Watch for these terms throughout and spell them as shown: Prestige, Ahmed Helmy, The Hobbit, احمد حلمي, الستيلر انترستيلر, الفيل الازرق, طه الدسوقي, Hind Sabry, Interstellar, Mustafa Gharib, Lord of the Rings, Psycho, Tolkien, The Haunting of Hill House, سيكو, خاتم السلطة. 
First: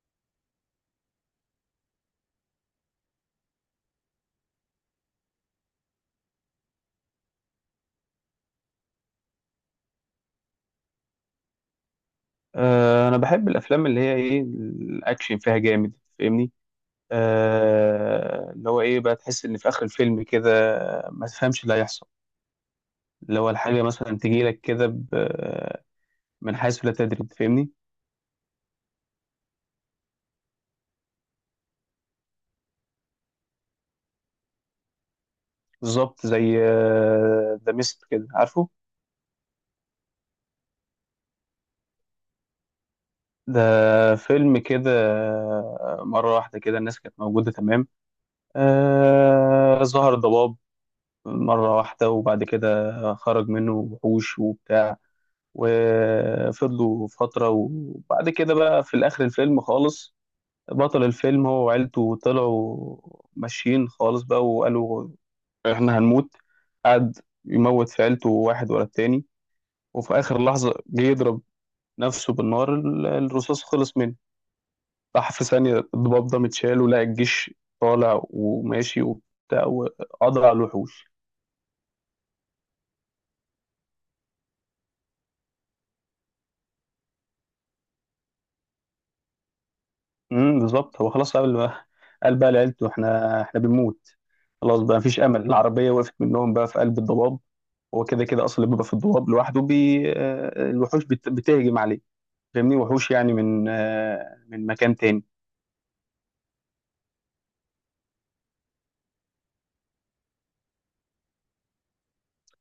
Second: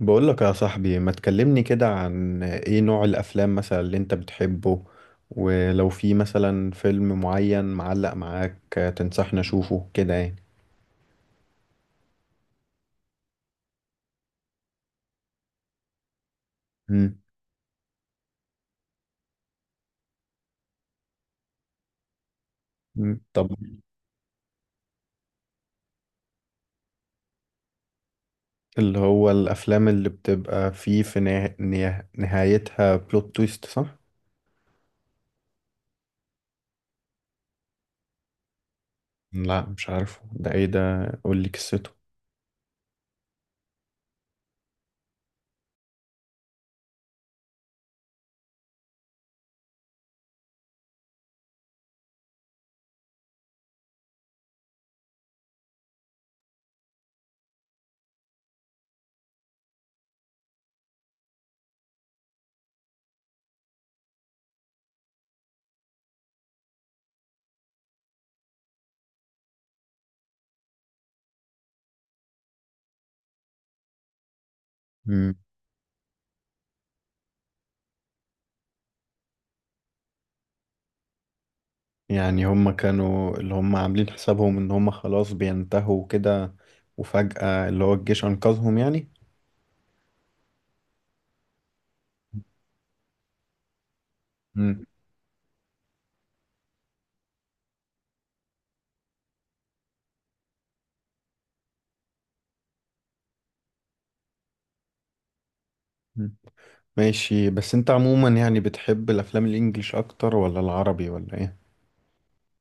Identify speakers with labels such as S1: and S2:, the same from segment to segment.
S1: بقولك يا صاحبي، ما تكلمني كده عن ايه نوع الافلام مثلا اللي انت بتحبه؟ ولو في مثلا فيلم معين معلق معاك، تنصحني اشوفه كده يعني.
S2: انا بحب الافلام اللي هي ايه الاكشن فيها جامد، فاهمني.
S1: مم.
S2: اللي هو ايه بقى تحس ان في اخر الفيلم كده ما تفهمش اللي هيحصل.
S1: مم.
S2: اللي
S1: طب.
S2: هو الحاجه مثلا تجي لك كده من حيث لا تدري، فاهمني.
S1: اللي هو الافلام اللي بتبقى فيه في نهايتها بلوت تويست، صح؟
S2: بالظبط زي ذا ميست كده، عارفه.
S1: لا مش عارفه ده، ايه ده؟ قولي قصته.
S2: ده فيلم كده. مره واحده كده الناس كانت موجوده تمام. ظهر ضباب مره واحده، وبعد كده خرج منه وحوش وبتاع. وفضلوا فترة، وبعد كده بقى في الآخر الفيلم خالص، بطل الفيلم هو وعيلته طلعوا ماشيين خالص بقى وقالوا إحنا هنموت. قعد يموت في عيلته واحد ورا التاني، وفي آخر لحظة جه يضرب نفسه بالنار، الرصاص خلص منه. راح
S1: مم.
S2: في ثانية الضباب ده متشال ولقى الجيش طالع وماشي وبتاع وقضى على الوحوش.
S1: يعني هما كانوا اللي هما عاملين حسابهم ان هما خلاص بينتهوا كده، وفجأة اللي هو الجيش انقذهم يعني.
S2: بالظبط، هو خلاص قال بقى، لعيلته احنا بنموت. خلاص
S1: مم.
S2: بقى مفيش امل، العربيه وقفت منهم بقى في قلب الضباب. هو كده كده اصلا اللي بيبقى في الضباب لوحده بي آه، الوحوش بتهجم عليه، فاهمني، وحوش يعني من مكان تاني.
S1: ماشي. بس انت عموما يعني بتحب الافلام الانجليش اكتر ولا العربي، ولا ايه؟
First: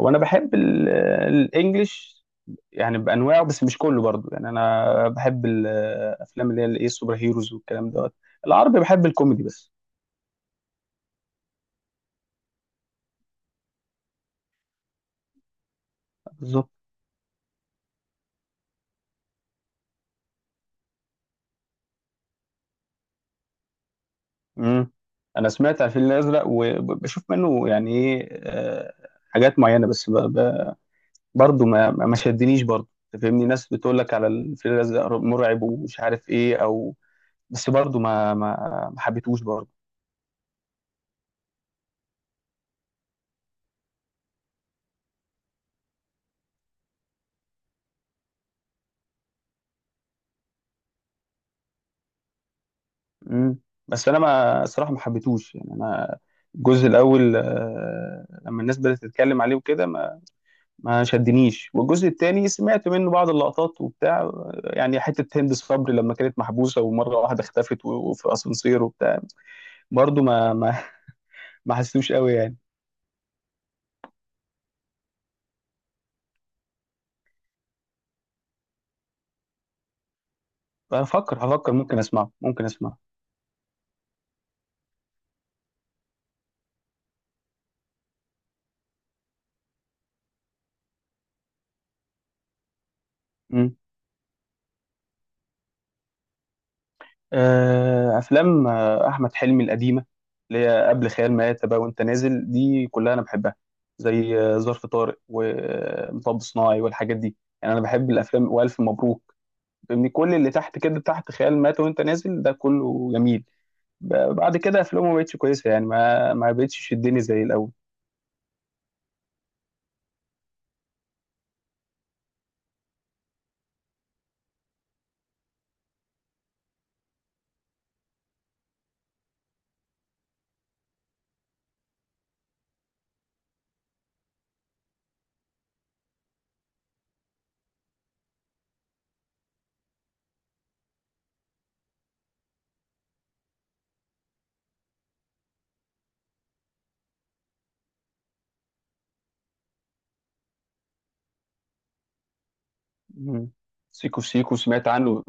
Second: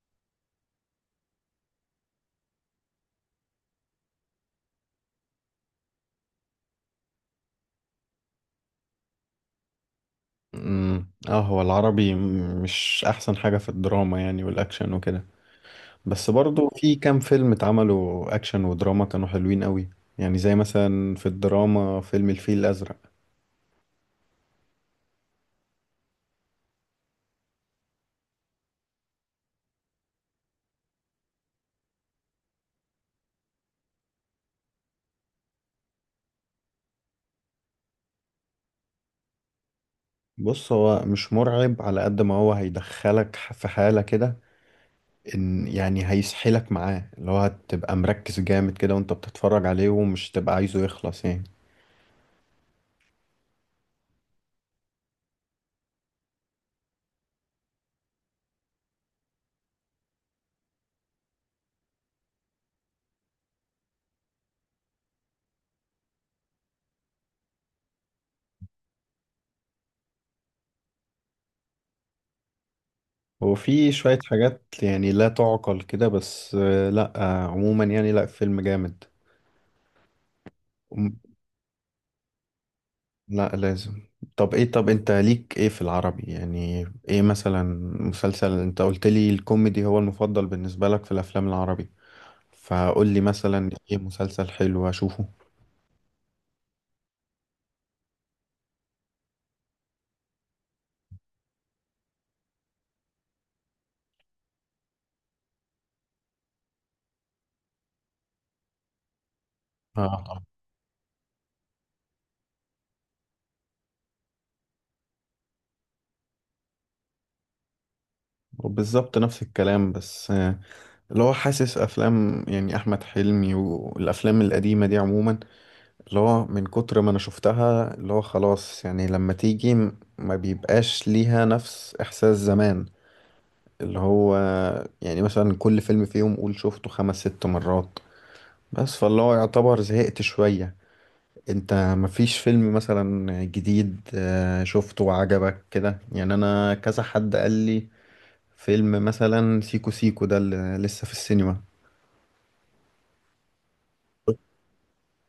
S2: هو انا بحب الانجليش يعني بانواعه، بس مش كله برضو، يعني انا بحب الافلام اللي هي الايه السوبر هيروز والكلام دوت. العربي بحب الكوميدي بس.
S1: اه، هو العربي مش احسن حاجة في الدراما يعني، والاكشن وكده. بس برضو
S2: بالظبط.
S1: في كام فيلم اتعملوا اكشن ودراما كانوا حلوين قوي. يعني زي مثلا في الدراما فيلم الفيل الازرق.
S2: امم انا سمعت عن الفيل الازرق وبشوف منه يعني ايه، حاجات معينه، بس برضه ما شدنيش برضه. أنت فاهمني، ناس بتقول لك على الفيل الازرق مرعب ومش عارف ايه او، بس برضه ما حبيتهوش برضه.
S1: بص، هو مش مرعب على قد ما هو هيدخلك في حالة كده، ان يعني هيسحلك معاه، اللي هو هتبقى مركز جامد كده وانت بتتفرج عليه ومش تبقى عايزه يخلص يعني.
S2: امم. بس انا ما الصراحه ما حبيتهوش يعني، انا الجزء الاول، لما الناس بدات تتكلم عليه وكده ما شدنيش، والجزء التاني سمعت منه بعض اللقطات وبتاع، يعني حتة هند صبري لما كانت محبوسة ومرة واحدة اختفت وفي أسانسير وبتاع، برضو ما حسيتوش قوي يعني.
S1: هو في شوية حاجات يعني لا تعقل كده، بس لا عموما يعني، لا فيلم جامد. أم-
S2: هفكر، ممكن أسمعه.
S1: لا لازم. طب ايه، طب انت ليك ايه في العربي يعني؟ ايه مثلا مسلسل؟ انت قلت لي الكوميدي هو المفضل بالنسبة لك في الافلام العربي، فقول لي مثلا
S2: مم.
S1: ايه مسلسل حلو اشوفه.
S2: أفلام أحمد حلمي القديمة، اللي هي قبل خيال مآتة بقى وأنت نازل، دي كلها أنا بحبها، زي ظرف طارق ومطب صناعي والحاجات دي، يعني أنا بحب الأفلام وألف مبروك، فاهمني،
S1: اه
S2: كل
S1: طبعا.
S2: اللي تحت كده تحت خيال مآتة وأنت نازل ده كله جميل. بعد كده افلامه ما بقتش كويسه، يعني ما ما بقتش تشدني زي الاول.
S1: وبالظبط نفس الكلام، بس اللي هو حاسس افلام يعني احمد حلمي والافلام القديمة دي عموما، اللي هو من كتر ما انا شفتها اللي هو خلاص يعني، لما تيجي ما بيبقاش ليها نفس احساس زمان. اللي هو يعني مثلا كل فيلم فيهم قول شفته خمس ست مرات، بس فاللي هو يعتبر زهقت شوية. انت مفيش فيلم مثلا جديد شفته وعجبك كده يعني؟ انا كذا حد قال لي فيلم مثلا سيكو سيكو ده اللي لسه في السينما.
S2: مم. سيكو في سيكو سمعت عنه،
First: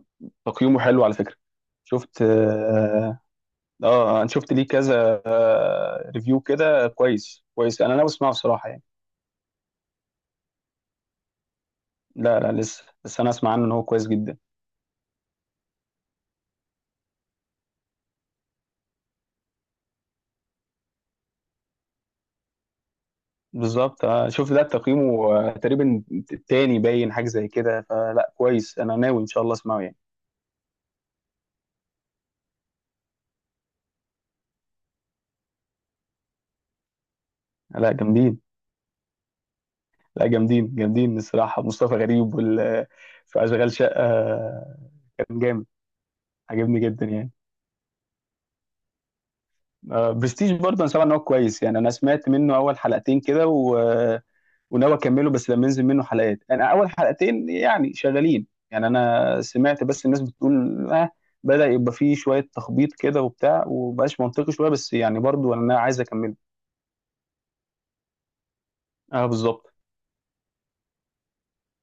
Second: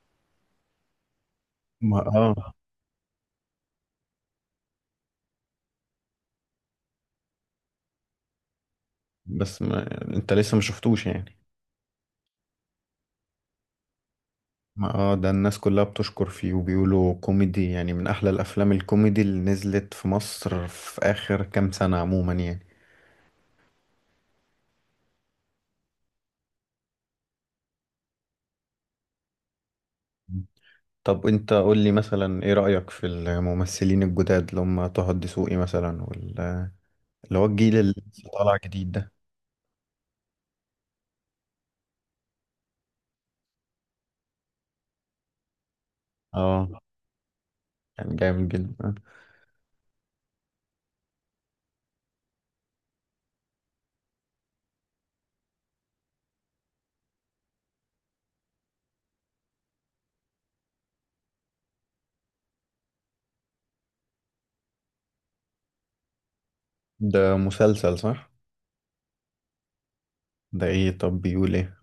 S2: تقييمه حلو على فكره.
S1: ما
S2: شفت
S1: اه.
S2: اه. انا شفت ليه كذا ريفيو كده كويس كويس، انا ناوي اسمعه بصراحه يعني.
S1: بس ما انت لسه ما شفتوش يعني.
S2: لا، لا، لسه، بس انا اسمع عنه ان هو كويس جدا.
S1: ما اه، ده الناس كلها بتشكر فيه وبيقولوا كوميدي، يعني من احلى الافلام الكوميدي اللي نزلت في مصر في اخر كام سنة عموما يعني.
S2: بالظبط. شفت ده تقييمه تقريبا تاني، باين حاجه زي كده، فلا كويس، انا ناوي ان شاء الله اسمعه يعني.
S1: طب انت قول لي مثلا ايه رأيك في الممثلين الجداد اللي هم طه الدسوقي مثلا، اللي هو الجيل
S2: لا
S1: اللي لسه
S2: جامدين،
S1: طالع جديد ده.
S2: لا جامدين الصراحه. مصطفى غريب وال آه، في اشغال شقه، كان جامد،
S1: اه
S2: عجبني جدا يعني.
S1: كان جامد جدا.
S2: برستيج برضه انا سامع ان هو كويس يعني، انا سمعت منه اول حلقتين كده، وناوي اكمله، بس لما ينزل منه حلقات، انا اول حلقتين يعني شغالين، يعني انا سمعت بس الناس بتقول بدأ يبقى فيه شوية تخبيط كده وبتاع ومبقاش منطقي شوية، بس يعني برضه انا عايز اكمله.
S1: ده مسلسل، صح؟
S2: اه بالظبط.
S1: ده ايه؟ طب بيقول ايه؟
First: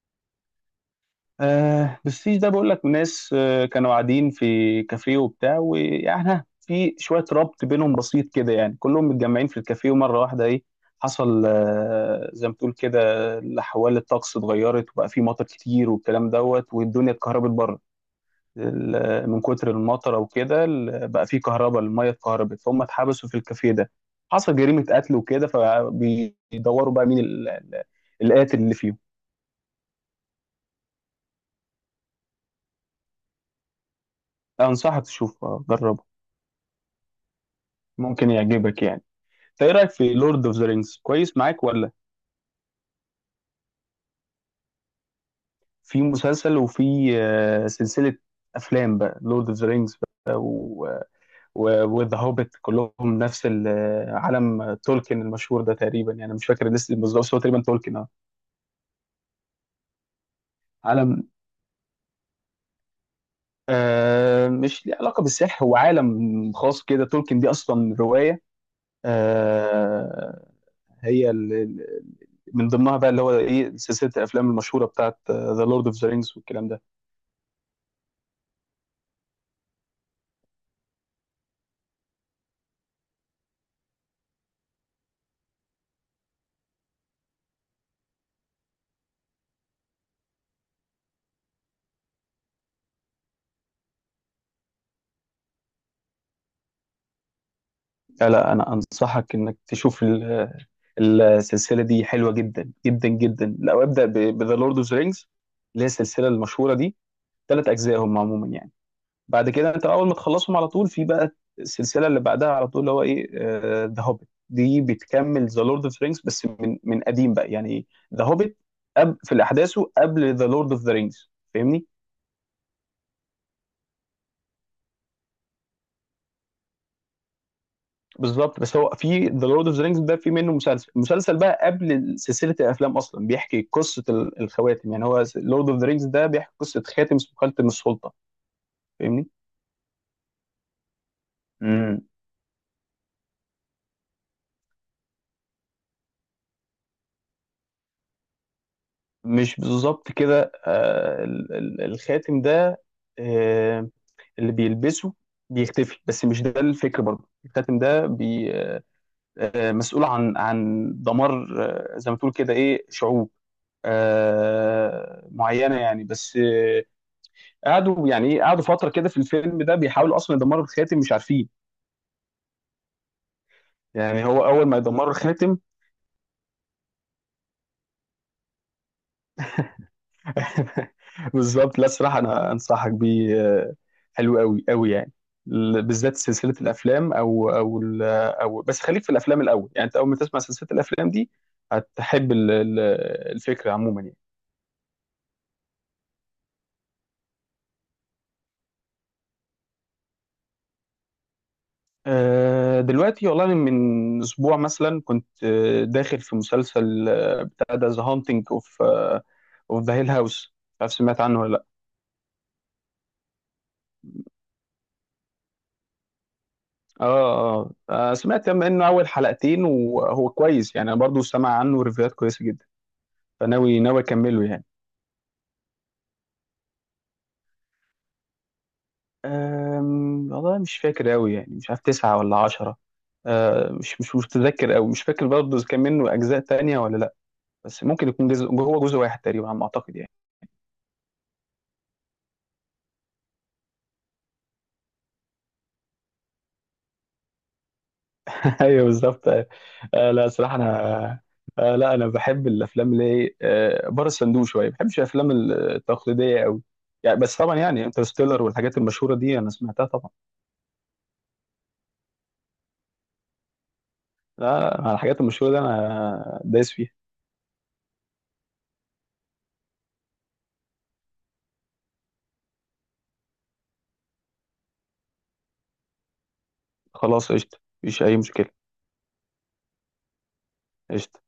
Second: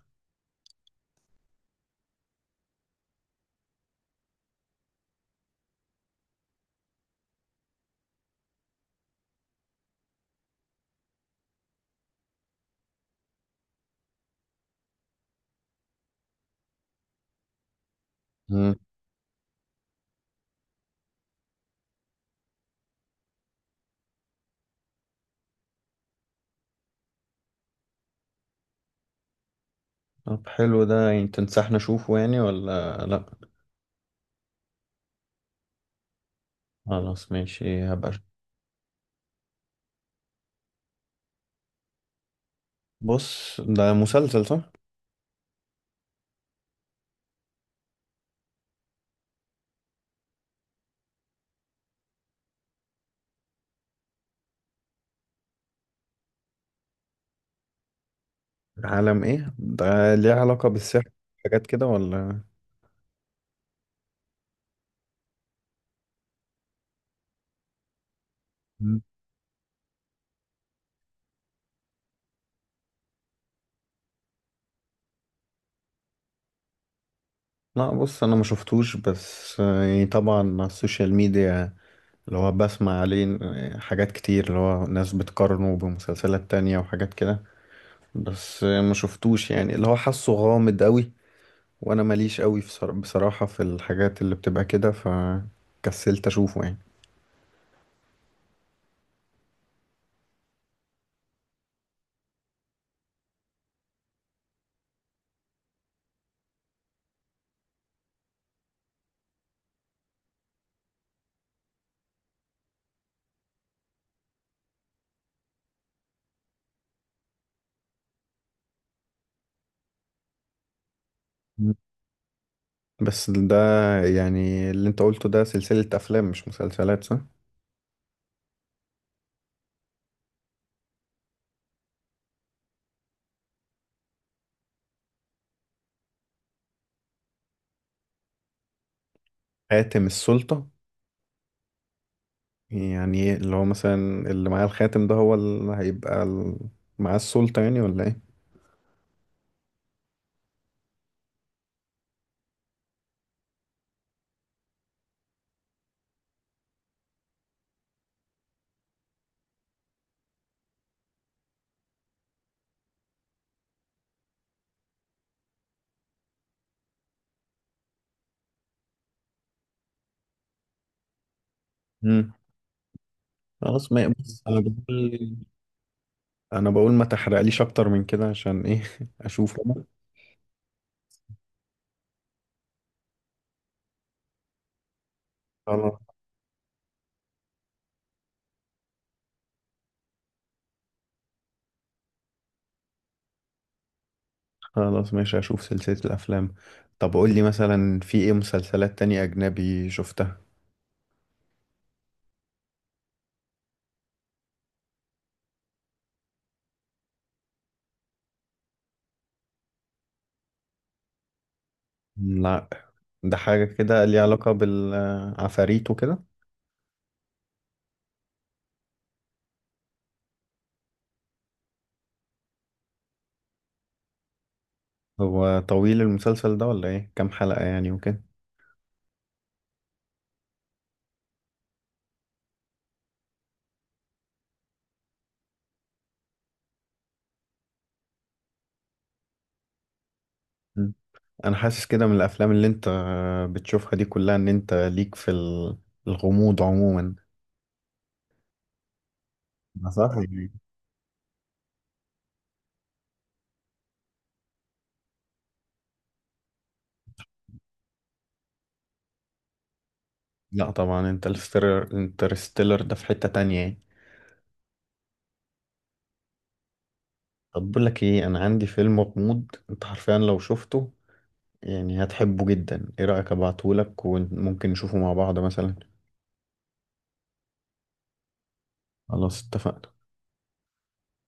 S2: بس ده بقول لك، ناس كانوا قاعدين في كافيه وبتاع، ويعني في شويه ربط بينهم بسيط كده، يعني كلهم متجمعين في الكافيه ومره واحده ايه حصل، زي ما تقول كده، الاحوال الطقس اتغيرت وبقى في مطر كتير والكلام دوت والدنيا اتكهربت بره.
S1: مم.
S2: من كتر المطر وكده بقى في كهرباء، الميه اتكهربت فهم اتحبسوا في الكافيه ده، حصل جريمه قتل وكده، فبيدوروا بقى مين القاتل اللي فيهم.
S1: طب حلو ده، يعني تنصحنا نشوفه يعني ولا لا؟
S2: انصحك تشوفه، جرب،
S1: خلاص ماشي، هبقى.
S2: ممكن يعجبك يعني. انت ايه رايك في لورد اوف ذا رينجز؟ كويس معاك ولا؟
S1: بص، ده مسلسل صح؟
S2: في مسلسل، وفي سلسله افلام بقى لورد اوف ذا رينجز بقى، وذا هوبيت، كلهم نفس عالم تولكن المشهور ده تقريبا، يعني مش فاكر لسه بالظبط بس هو تقريبا تولكن اه.
S1: عالم ايه ده؟ ليه علاقة بالسحر،
S2: عالم.
S1: حاجات كده ولا؟
S2: مش ليه علاقه بالسحر، هو عالم خاص كده، تولكن دي اصلا روايه.
S1: مم.
S2: آه هي من ضمنها بقى اللي هو ايه سلسله الافلام المشهوره بتاعت ذا لورد اوف ذا رينجز والكلام ده.
S1: لا، بص انا ما شفتوش، بس يعني طبعا على السوشيال ميديا اللي هو بسمع عليه حاجات كتير، اللي هو ناس بتقارنه بمسلسلات تانية وحاجات كده. بس ما شفتوش يعني، اللي هو حاسه غامض قوي، وانا ماليش قوي في بصراحة في الحاجات اللي بتبقى كده، فكسلت اشوفه يعني.
S2: لا، لا، انا انصحك انك تشوف السلسله دي، حلوه جدا جدا جدا، لو ابدا بذا لورد اوف ذا رينجز اللي هي السلسله المشهوره دي، 3 اجزاء هم عموما يعني. بعد كده انت اول ما تخلصهم على طول في بقى السلسله اللي بعدها على طول اللي هو ايه ذا هوبيت، دي بتكمل ذا لورد اوف ذا رينجز، بس من قديم بقى يعني. ذا هوبيت في احداثه قبل ذا لورد اوف ذا رينجز.
S1: مم. بس ده يعني اللي انت قلته ده سلسلة افلام مش مسلسلات، صح؟
S2: بالظبط، بس هو في ذا لورد اوف ذا رينجز ده في منه مسلسل، المسلسل بقى قبل سلسله الافلام اصلا بيحكي قصه الخواتم، يعني هو لورد اوف ذا رينجز ده بيحكي قصه خاتم اسمه خاتم السلطه، فاهمني.
S1: خاتم السلطة.
S2: امم
S1: يعني إيه، اللي هو مثلا اللي معاه الخاتم ده هو اللي هيبقى معاه السلطة يعني ولا ايه؟
S2: مش بالظبط كده، الخاتم ده، آه اللي بيلبسه بيختفي، بس مش ده الفكر برضه، الخاتم ده بي آه مسؤول عن دمار، زي ما تقول كده ايه شعوب معينه يعني. بس قعدوا يعني ايه قعدوا فتره كده في الفيلم ده بيحاولوا اصلا يدمروا الخاتم مش عارفين،
S1: امم خلاص. ما
S2: يعني
S1: بص،
S2: هو
S1: انا
S2: اول ما يدمروا
S1: بقول
S2: الخاتم.
S1: انا بقول ما تحرقليش اكتر من كده، عشان ايه اشوف أنا.
S2: بالظبط. لا الصراحه انا انصحك بيه، حلو قوي قوي يعني،
S1: خلاص،
S2: بالذات سلسله الافلام او بس خليك في الافلام الاول، يعني انت اول ما تسمع سلسله الافلام دي هتحب الفكره عموما يعني.
S1: خلاص ماشي اشوف سلسلة الافلام. طب قول لي مثلا، في ايه مسلسلات تانية اجنبي شفتها؟
S2: دلوقتي والله أنا من اسبوع مثلا كنت داخل في مسلسل بتاع ده، ذا هانتنج اوف ذا هيل هاوس، مش عارف سمعت عنه ولا؟
S1: لا، ده حاجة كده ليها علاقة بالعفاريت وكده؟
S2: اه، اه، سمعت منه اول حلقتين وهو كويس يعني، انا برضو سمع عنه ريفيوهات كويسه جدا، فناوي اكمله يعني.
S1: هو طويل المسلسل ده ولا ايه؟ كام حلقة يعني وكده؟
S2: والله مش فاكر أوي يعني، مش عارف 9 ولا 10. أه مش متذكر أوي، مش فاكر برضه إذا كان منه أجزاء تانية ولا لأ، بس ممكن يكون جزء، هو جزء واحد تقريبا على ما أعتقد يعني.
S1: انا حاسس كده من الافلام اللي انت بتشوفها دي كلها، ان انت ليك في الغموض عموما.
S2: أيوه بالظبط. أه
S1: ما صح
S2: آه، لا
S1: يعني؟
S2: صراحة أنا، لا أنا بحب الأفلام اللي هي بره الصندوق شوية، ما بحبش الأفلام التقليدية أوي يعني، بس طبعا يعني انترستيلر والحاجات المشهورة دي أنا سمعتها طبعا.
S1: لا طبعا، انت انترستيلر ده في حتة تانية يعني.
S2: لا، لا، على الحاجات المشهورة دي أنا دايس فيها.
S1: طب بقول لك ايه، انا عندي فيلم غموض انت حرفيا لو شفته يعني هتحبه جدا. ايه رأيك ابعتهولك وممكن نشوفه مع بعض مثلا؟
S2: خلاص قشطة، مفيش أي مشكلة.
S1: خلاص اتفقنا.
S2: قشطة.